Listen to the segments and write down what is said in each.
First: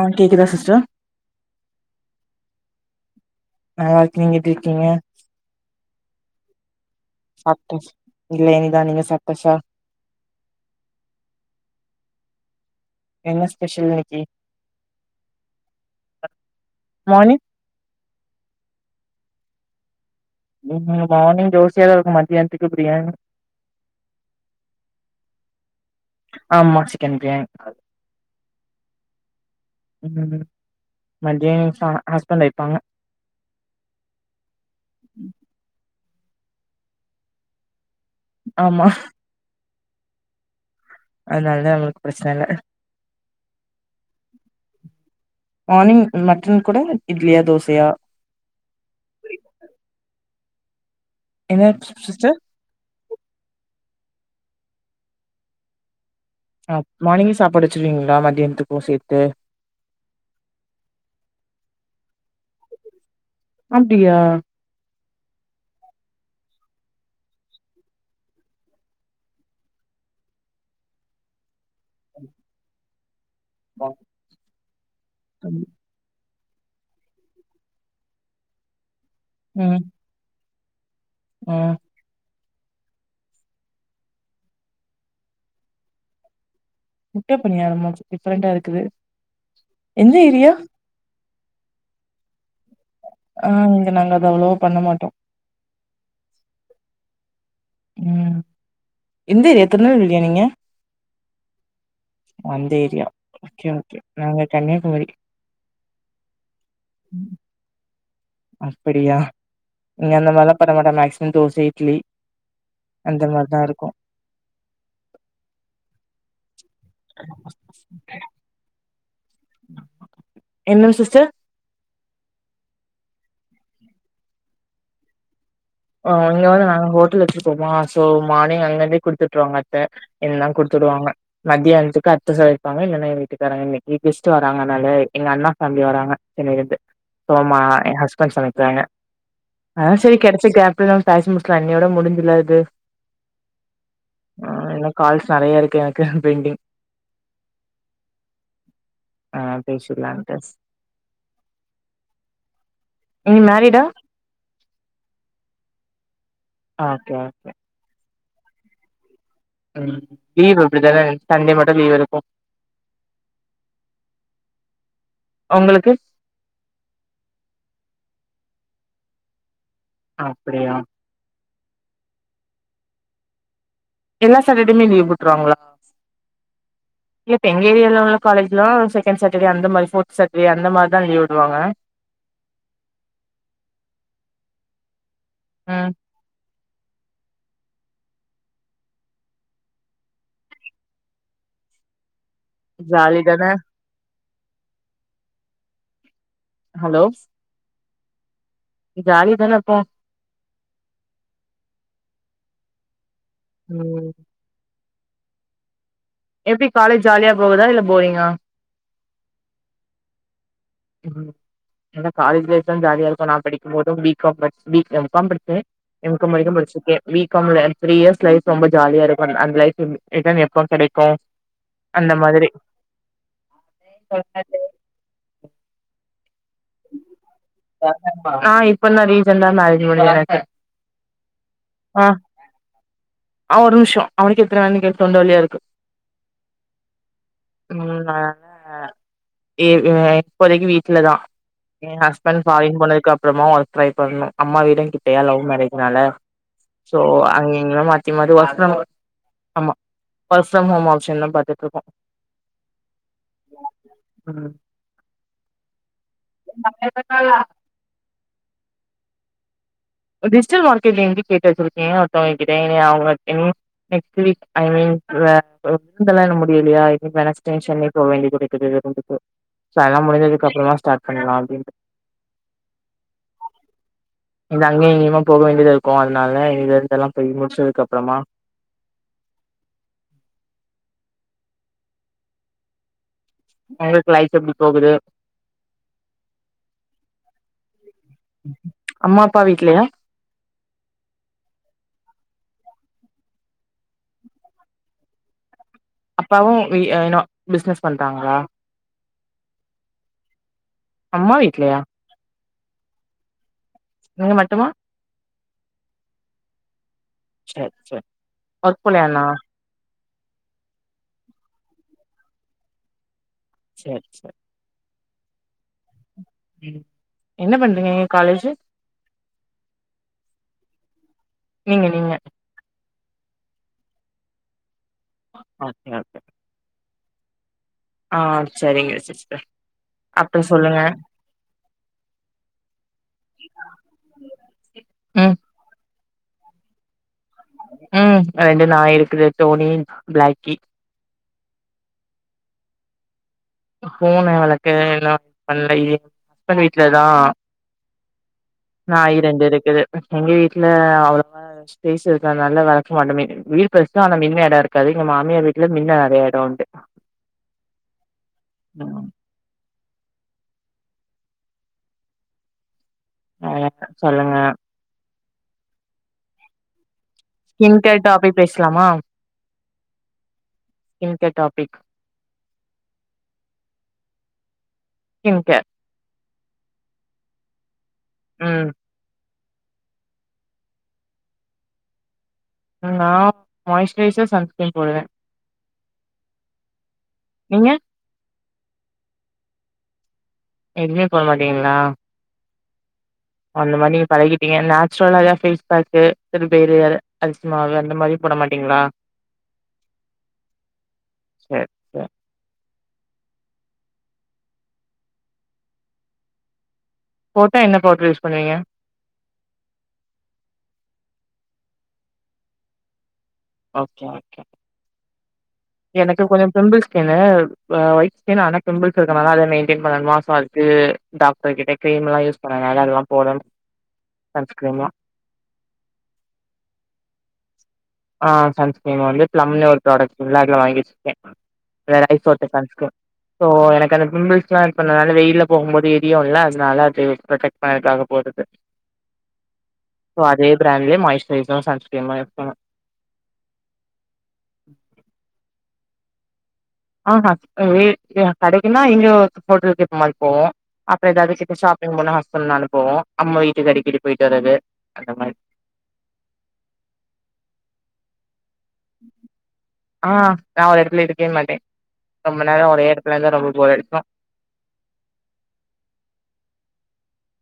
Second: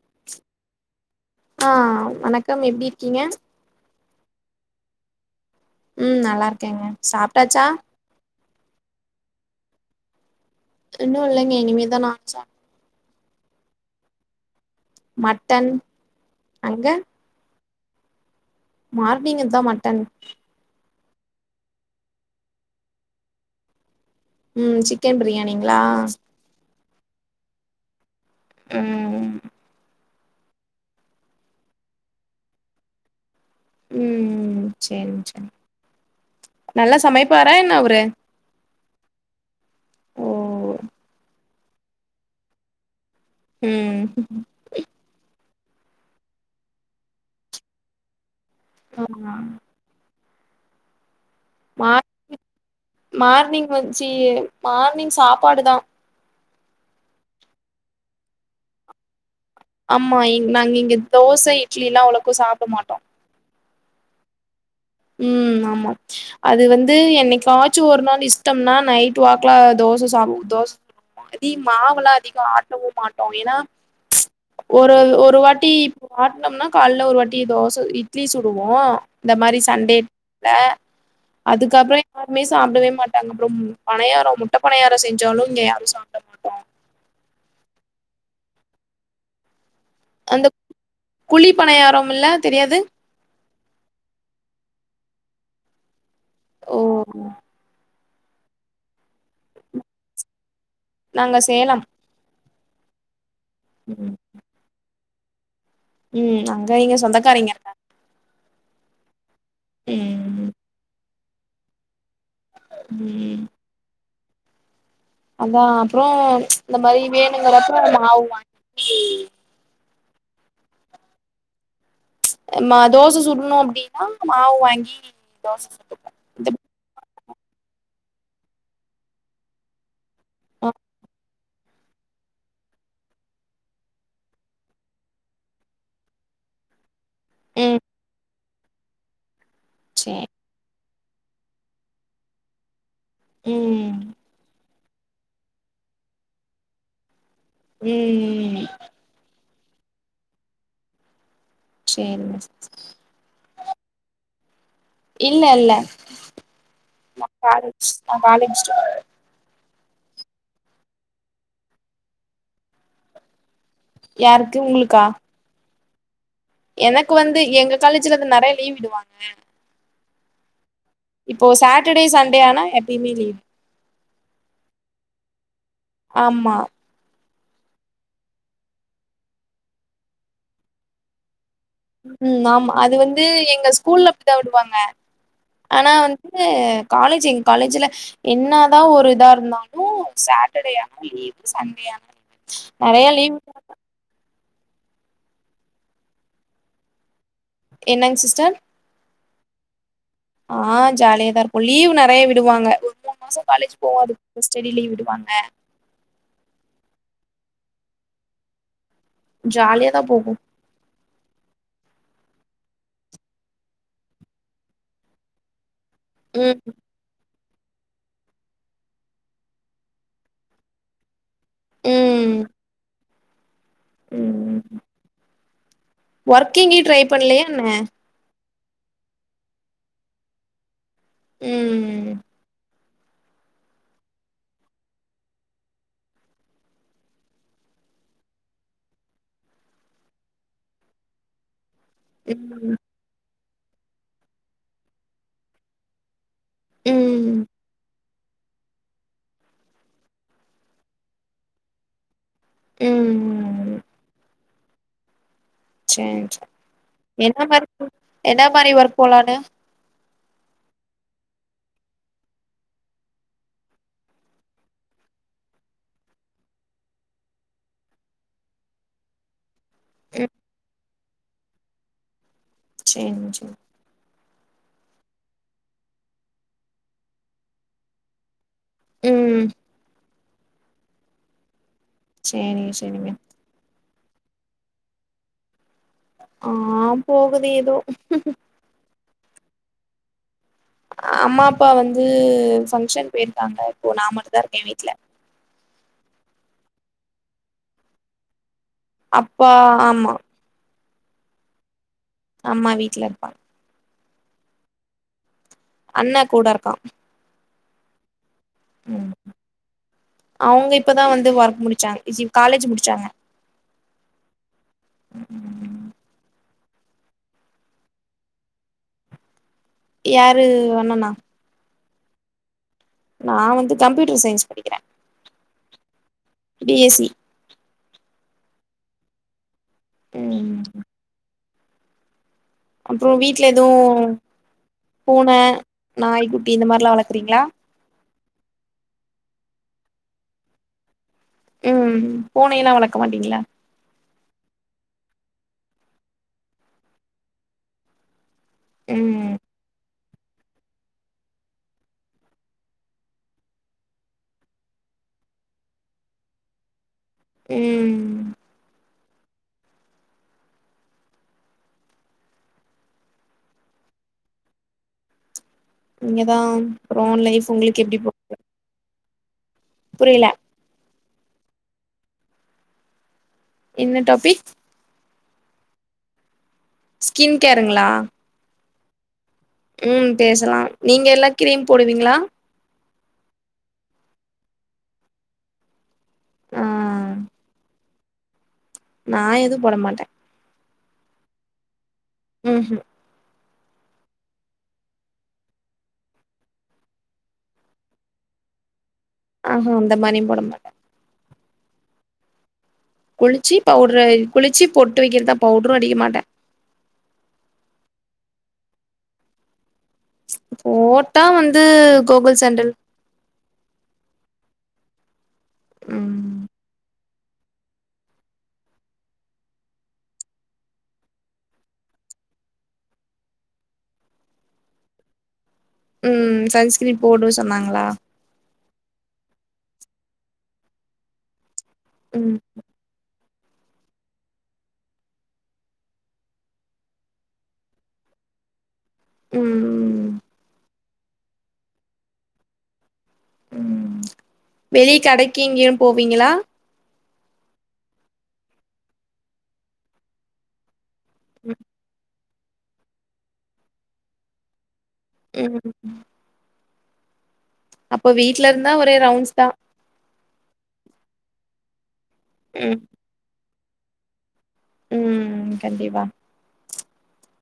ஆ கேக்குதா சிஸ்டர் ஆ வணக்கம் எப்டி இருக்கீங்க நல்லாருக்கே நீங்க எப்டி இருக்கீங்க ம் நல்லா இருக்கேங்க சாப்டாச்சா சாப்ட்ட இல்ல இனிதா நீங்க சாப்டாச்சா இன்னு இல்லைங்க இனிமேதா நானு சாப் என்ன ஸ்பெஷல் இன்னைக்கி மட்டன் அங்க மார்னிங் மார்னிங் இதா மட்டன் ம் மார்னிங் தோசயாதா இருக்கு மதியானத்துக்கு பிரியாணி ம் சிக்கன் பிரியாணிங்களா ஆமா சிக்கன் பிரியாணி ம் ம் ம் மத்தியோ சா ஹஸ்பெண்ட் வைப்பாங்க ம் சேரிங்க சேரி நல்லா சமைப்பாரா என்ன அவரு ஆமா ஓ அதனாலதா அவுங்களுக்கு பிரெச்சன இல்ல ம் மார்னிங் மட்டன் கூட இட்லியா தோசையா ஆ ஹம் என்னாச்சு மார் சிஸ்டர் மார்னிங் வச்சி மார்னிங் சாப்பாடு தா ஆ மார்னிங்கே சாப்பாடு வச்சருவீங்களா மத்தியானத்துக்கு சேத்து ஆமா இ நாங்க இங்கே தோச இட்லி எல்லா அவ்ளோக்கு சாப்ட மாட்டோ அப்டியா ம் ஆமா அது வந்து என்னைக்காச்சு ஒரு நாள் இஷ்டம்னா நைட் வாக்ல தோச சாப்டுவோ தோஸ் அதி மாவெல்லா அதிகோ ஆட்டவு மாட்டோ ஏனா ஒரு ஒரு வாட்டி வாட்னோம்னா கால்ல ஒரு வாட்டி தோச, இட்லி சுடுவோ இந்த மா ம் தண்டே ப ம் அதுக்கப்பறோ யாருமே சாப்டவே மாட்டாங்க ப்பறோம் பணியாரோ முட்ட பணியாரோ செஞ்சாலு இங்க யாரு சாப்ட மாட் முட்ட பணியாரமா டிஃப்ரெண்டாருக்குது எந்த அந்த ஏரியா குழி பணியாரோ மில்ல தெரியாது ஆ இங்க நாங்க அத அவ்வளவா பண்ண மாட்டோ ஓ ம் எந்தா ஏரியா திருநெல்வேலியா நீங்க நாங்க சேலம் அந்த ஏரியா ஓகே ஓகே நாங்க கன்னியாகுமரி ம் அங்க ங்க சொந்தக்காரேங்க அப்டியா இங்க அந்த ம் மாரில்லா பண்ணமாட்டோ மேக்சிமம் தோச, இட்லி அந்த ம் மார்தா இருக்கு அதா அப்பறோ இந்த மாரி வேணுங்கிறப்ப மாவ் வாங்கி என்ன சிஸ்டர் நா தோச சுடணு அப்டினா மாவு வாங்கி தோச சுட்டுப் ஆ இங்க வந்து நாங்க ஹோட்டல் வச்சிருக்கோமா சோ மார்னிங் அங்கருந்தே குடுத்துட்ருவாங்க அத்த எல்லா ஆ குடுத்துடுவாங்க மத்தியானத்துக்கு அத்த சமைப்பாங்க இல்லனா எ வீட்டுக்காரங்க இன்னைக்கு கெஸ்ட்டு வர்றாங்க அதனால எங்க அண்ணா தம்பி வராங்க சென்னையலருந்து சோமா ம் எ ஹஸ்பண்ட் சமைக்கிறாங்க ஆ சேரி கெடைச்ச கேப் இப்டிதா பாயச முடிச்சுட்லா அன்னையோட முடிஞ்சுர்லா இது ம் ஆ இன்னு கால்ஸ் நெறையா இருக்கு எனக்கு பெண்டிங் ம் ம் ஆ பேசிர்லான்ட்டு சேரிங்க நீங்க மேரிடா இல்ல இல்ல ஓகே நா ஓகே காலஜ் நா காலேஜ் ஸ்டூ ம் லீவ் இப்டிதான சண்டே மட்டு லீவ் எடுப்போ யாருக்கு உங்களுக்கா ஒங்களுக்கு எனக்கு வந்து எங்க காலேஜ்ல வந்து நெறைய லீவ் விடுவாங்க அப்டியா இப்போ சாட்டர்டே சண்டே ஆனா எப்பயுமே லீவ் எல்லா சேட்டர்டேமே லீவ் விட்ருவாங்களா ஆமா இப்ப எங்க ஏரியாவ்ல உள்ள காலேஜ்லா செகண்ட் சாட்டர்டே அந்த மாரி ஃபோர்த் சட்டர்டே அந்த மார்தா லீவ் விடுவாங்க ம் ஆமா அது வந்து எங்க ஸ்கூல்ல அப்டி தா விடுவாங்க ஆனா ம் வந் து காலேஜ் எங்க காலேஜுல என்ன தா ஒரு இதா இருந்தாலு சாட்டர்டேயானா லீவ் லீவு சண்டேயானா [inaudible] நெறையா ஜாலி லீவ் தானே விட்றாங்க ஹலோ என்னங் சிஸ்டர் நீ ஜாலியா தான இருப்போ ஆ ஜாலிய தா இருப்போ லீவ் நெறையா விடுவாங்க ஒரு மூணு மாச காலேஜ் ம் போவாது ஸ்டெடி லீவ் விடுவாங்க எப்டி காலேஜ் ஜாலியா போகுதா இல்ல போரிங்கா ஜாலியா தா போகு ம் ஆனா காலேஜ் லைஃப்தா ஜாலியா இருக்கு நா படிக்கும் போது பி காம் படிச் பி எம் காம் படிச்சே எம் காம் வரைக்கு ம் படிச்சிருக்கே பி காம்ல த்ரீ இயர்ஸ் லைஃப் ரொம்ப ஜாலியா இருக்கு அந் அந்த லைஃப் திரும்பி ரிட்டன் எப்ப கெடைக்கு அந்த ம் மாதிரி ம் ஒர்க் எங்கயு ட்ரை பண்லையா என்ன ஆ இப்பந்தா ரீசண்டா மேரேஜ் முடிஞ்சது எனக்கு ம் ஆ ஆ ஒரு நிம்ஷ அவனுக்கு எத்தன நாள் இன்னைக்கு தொண்ட வழியா இருக்கு ம் ஆ ஏ இவுங்க இப்போதைக்கு வீட்லதா எ ஹஸ்பண்ட் ஃபாரின் ம் போனதுக்கு அப்பறமா ஒர்க் ட்ரை பண்ணனு அம்மா வீடு கிட்டையா லவ் மேரேஜ்னால சோ ம் அங்க எங்கம்மாட் மாரி ஒர்க் ஃப்ரம் ஆமா ஒர்க் ஃப்ரம் ஹோம் ஆப்ஷன் தா பாத்துட்டு இருக்கோ ம் ம் சேரி சேரி என்ன மாரி என்ன மாரி ஒர்க் போலானு ஓ டிஜிட்டல் மார்கெட்டிங்க்கு கேட்டு வெச்சிருக்கே ஒருத்தவங்கக்கிட்ட என்னைய அவுங்கள என்னைய நெக்ஸ் வீக் ஐ மீன் [unintelligible] முடியலையா டென்ஷன்லேயே போக வேண்டிதிருக்குது ச அதெல்லா ம் முடிஞ்சதுக்கப்புறமா ஸ்டார்ட் பண்லா அப்டின்ட்டு சேரி சேர் இந்த அங்கயு இங்கயுமா போக வேண்டியதா இருக்கு அதனால இதுல இருந்துல்லாம் போய் முடிச்சதுக்கு அப்புறமா ம் சேரிங்க சேரிங்க உங்களுக்கு லைஃப் எப்டி போகுது ஆ போகுது ஏதோ அம்மா அப்பா வீட்லயா அம்மா அப்பா வந்து ஃபங்ஷன் போயிருக்காங்க இப்போ நா மட்டு தா இருக்க வீட்ல அப்பாவு வி யூ நோ பிஸ்னஸ் பண்றாங்களா அப்பா ஆமா அம்மா வீட்லயா அம்மா வீட்ல இருப்பா நீங்க மட்டுமா அண்ண கூட இருக்கா செர் செர் ஒர்க் போலயா இன்னு அவுங்க இப்ப தா வந்து ஒர்க் முடிச்சாங்க இ சி காலேஜ் முடிச்சாங்க செர் செர் ம் என்ன பண்றீங்க நீங்க காலேஜு யாரு அண்ணனா நீங்க நீங்க நா வந்து கம்ப்யூட்டர் சயின்ஸ் படிக்கிற okay okay B S E ஆ செரிங்க செர் செர் அப்றோ ம் சொல்லுங்க அப்றோ வீட்ல எதுவு பூன ம் நாய்க்குட்டி இந்த மாரிலா வளக்குறீங்ளா ம் ரெண்டு நாய் இருக்குது டோனி பிளாக்கி ம் பூனை எல்லா வளக்க மாட்டீங்களா பூன வளக்க [unintelligible] பண்ல எதுத்த வீட்ல தா நாயி ம் ரெண்டு இருக்குது எங்க வீட்ல அவ்ளவா ஸ்பேஸ் இருக்காது அதனால வளக்க மாட்டோமே வீடு பெருசு ஆனா மின்ன எடம் இருக்காது எங்க மாமியார் வீட்ல மின்ன நறைய எட இருக்கு ம் ம் ஆ சொல்லுங்க இங்கதா அப்பற இன் கேர் டாப்பிக் பேசுலாமா புரியல இன்கேர் டாப்பிக் என்ன டாபிக் ஸ்கின் கேர் ஸ்கின் கேருங்களா ம் ம் பேசலா நீங்க எல்லா கிரீம் போடுவீங்ளா நா மாய்ஸ்ரைசர் சன்ஸ்கிரீம் போடுவே ஆ நீங்க நா எதுவு போட மாட்டே எதுமே போடமாட்டீங்களா ம் ம் அந்த மாரி நீங்க பழகிடீங்க நேச்சுரலா ஏதாது ஃபேஸ் பேக்கு சிறு பயறு அர அரிசிமாவு அந்த மாரி போட மாட்டீங்ளா ஆ ஹா அந்த மாரியும் போட மாட்டே செர் குளிச்சி பவ்ட்ர குளிச்சி பொட்டு வைக்றது தா பவ்ட்ரும் அடிக்க மாட்டே போட்டா என்ன பவ்டுரு யூஸ் பண்ணுவீங்க போட்டா வந்து கோகுல் சாண்டல் ஓகே ஓகே எனக்கு ம் கொஞ்ச பிம்பிள்ஸ் ய்ட் ஸ்கின் வ ஒயிட் ஸ்கின் ஆனா பிம்பிள்ஸ் இருக்கனால அத மெயின்டென் பண்ணணுமா சோ அதுக்கு டாக்டர் கிட்ட கிரீம்லா யூஸ் பண்ணனால அதெல்லா போடனும் சன்ஸ் கிரீம்லா ம் சன்ஸ்கிரீம் போடு சொன்னாங்களா ஆ சன்ஸ்கிரீம் வந்து ப்ளம்னு ஒரு ப்ராடக்ட் ஃபுல்லா இதுல வாங்கி வச்சிருக்க வேற ஐஸ் ம் வாட்டர் சன்ஸ்கிரீம் சோ எனக்கு அந்த பிம்பிஸ் லா இருக்கனால வெயில போகும் போது எரியுல்ல அதனால அது ப்ரோடக்ட் பையக்காக போடுறது ம் சோ அதே பிராண்லே மாய்ஸ்ரைசரும் சன்ஸ்கிரீமு இருக்கனு ம் வெளிய கடைக்கு ஏங்கயு போவீங்களா ஆ ம் கடைக்குனா இங்க ஹோட்டலுக்கு ஏப்ப மாரி போவோ அப்றோ ஏதாவது கிட்ட ஷாப்பிங் போணா ஹஸ்பண்ட் நானும் போவோம் அம்மா வீட்டுக்கு அடிக் கடி போயிட்டு வறது அந்த மாரி ம் அப்போ வீட்ல இருந்தா ஒரே ரவுண்ட்ஸ் தா ஆ நா ஒரு எடத்துல இருக்கே மாட்டே ரொம்ப நேரோ ம் ஒரே எடத்துல இருந்தா ரொம்ப போர் அடிக்கும் ம் கண்டிப்பா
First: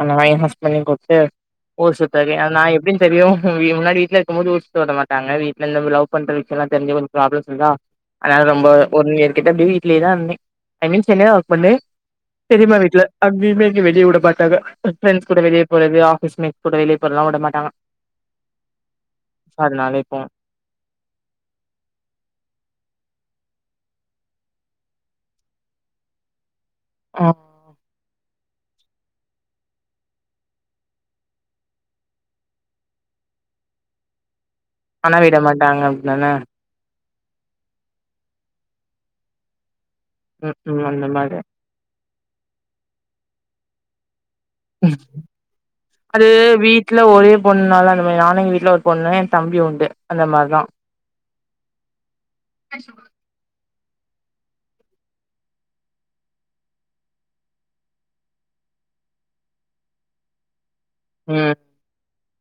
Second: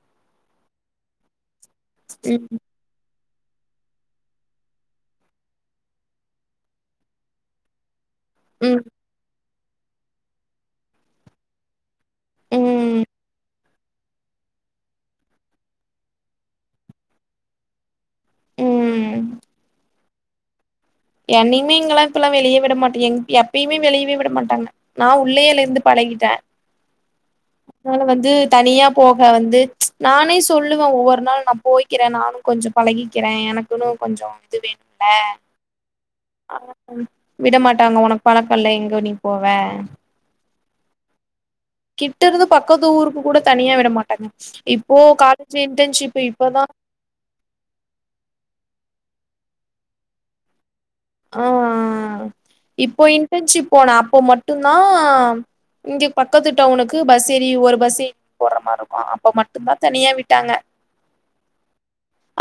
அன மயன்வாஷ் பன்னி குத்து ஊர்சுத்தாவே ம் நா இப் அப்டினு தெரியும் முன்னாடி வீட்ல இருக்கும்போது ஊர்சுத்த விட மாட்டங்க வீட்ல இருந்த லவ் பண்ற விசயல்லா தெரிஞ்சி ஒரு ப்ரோப்லம் அதா ஆனால ரொம்ப ம் ஒன் இயர் கிட்ட அப்டியே வீட்லயே தா இந்தே ஐ மீன்ஸ் சென்னைலதா ஒர்க் பண்ணே பெரிம்மா வீட்ல ம் அங்கேயுமே எங்கயும் வெளிய வுட டாக ப்ரெண்ஸ் கூட வெளிய போறது ஆபிஸ் மேட்ஸ் கூட வெளிய போறல்லா விடமாட்டாங்க ம் அதனால இப்போ என்னயுமே இங்கலா இப்பல்லா வெளியே மாட்டங்க எ எப்பயுமே வெளியவே விடமாட்டாங்க நா உள்ளேல இருந்து பழகிட்டே ம் அதனால வந்து தனியா போக வந்து நானே சொல்லுவே ஒவ்வொரு நாள் நம் போய்கிறே நானும் கொஞ்சோ பழகிக்கிறே எனக்குன்னு கொஞ்சோ இது வேனு ஆனா விட மாட்டாங்க அமப் டானா அ விட மாட்டாங்க உனக்கு பழக்கல்ல எங்க நீ போவ உ உம் அந்த மாரி கிட்டருந்து பக்கத்து ஊருக்கு கூட தனியா விட மாட்டாங்க இப்போ காலேஜ் இன்டர்ன்ஷிப் அது இப்பதா வீட்ல ஒரே பொண்ணுலா அந்த மாரி நானேங்க வீட்ல ஒரு பொண்ணு என் தம்பி உண்டு அந்த மாரிதா அ அ இப்போ இன்டர்ன்ஷிப் போன அப்போ மட்டுதா இங்க பக்கத்து டவுனுக்கு பஸ் ஏறி ஒரு பஸ் அப்ப மட்டும்தா தனியா விட்டாங்க உம்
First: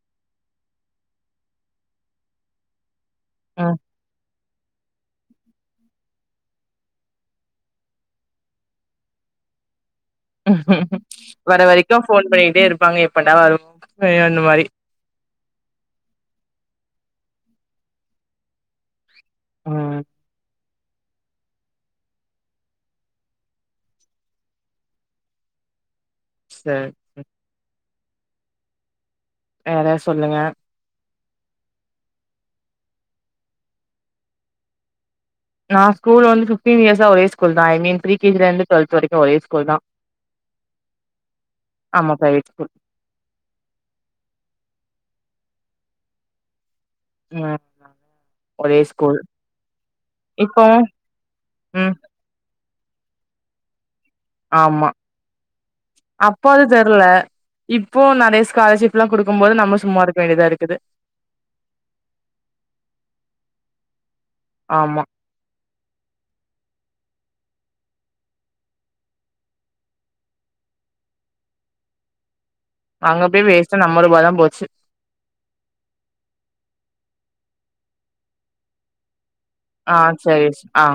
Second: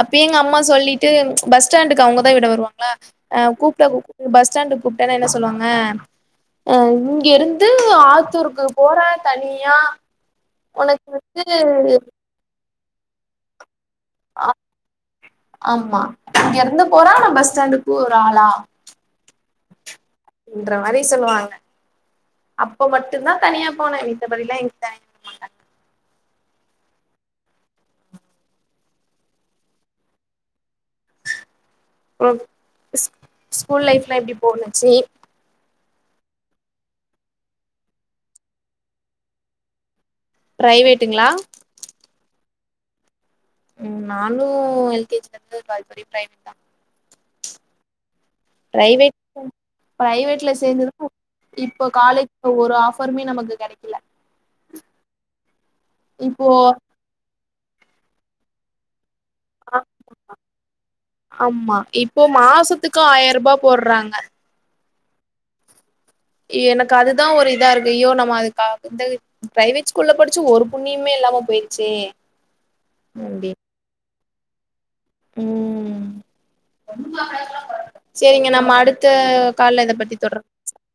அப்யே எங்க அம்மா சொல்லிட்டு பஸ்டாண்டுக்கு அவங்கதா விட வருவாங்களா அ ம் கூப்பட பஸ் ஸ்டாண்ட்க் கூப்ட்டனா என்ன சொல்லுவாங்க அ இங்கிருந்து ஆத்தூருக்கு போற தனியா உனக்கு வந்து வர வரைக்கு ஃபோன் பண்ணிட்டே இருப்பாங்க எப்படா வரு அந்த ஆ மாரி ஆமா இங்கறந்து போறா ஆனா பஸ் ஸ்டாண்டுக் ஒரு ஆளா ம் ன்ற மாரி சொல்லுவாங்க அப்ப மட்டு தா தனியா போன மித்த படில்லா எங்க சேர் வேற சொல்லுங்க ஸ் ஸ்கூல் லைஃப்லா எப்டி போகுச்சி நா ஸ்கூல் வந்து பிப்டீன் இயர்ஸா ஒரே ஸ்கூல் தா I mean pre K G ல இருந்து டுவல்த் வரைக்கு ஒரே ஸ்கூல்தா பிரைவேட்டுங்களா ஆமா பிரைவெட் ஸ்கூல் உம் நானு எல் கே ஜில இருந்து டூவெல்த் வரை பிரைவேட் தா உம் ப்ரரைவேட் ப்ரைவேட்ல இப்போ சேர்ந்ததுக்கு இப்ப ம் காலே அப்ப ஒரு ஆபருமே நமக்கு கிடக் ஆமா அப்போ இப்போ அது தெர்ல இப்போ நெறய ஸ்காலர்ஷிப் [unintelligible] குடுக்கு போது நம்ம சும்மா இருக்க வேண்டியதாருக்குது ஆம்மா இப்போ மாசத்துக்கு ஆயிர்வா போடுறாங்க ஆமா எனக் அதுதா ஒரு இதா இருக்கு ஐயோ நம்ம அதுக்காத்தது பிரைவேட் ஸ்கூல்ல படிச்சு ஒரு புண்ணியமுமே இல்லாம போயிருச்சே அங்க போய் அப்டின்னு வேஸ்டா நம்ம ரூபாதா போச்சு ம் சேரிங்க நம்ம அடுத்த கால்ல இத ஆ பத்தி தொடர் சரி ஆ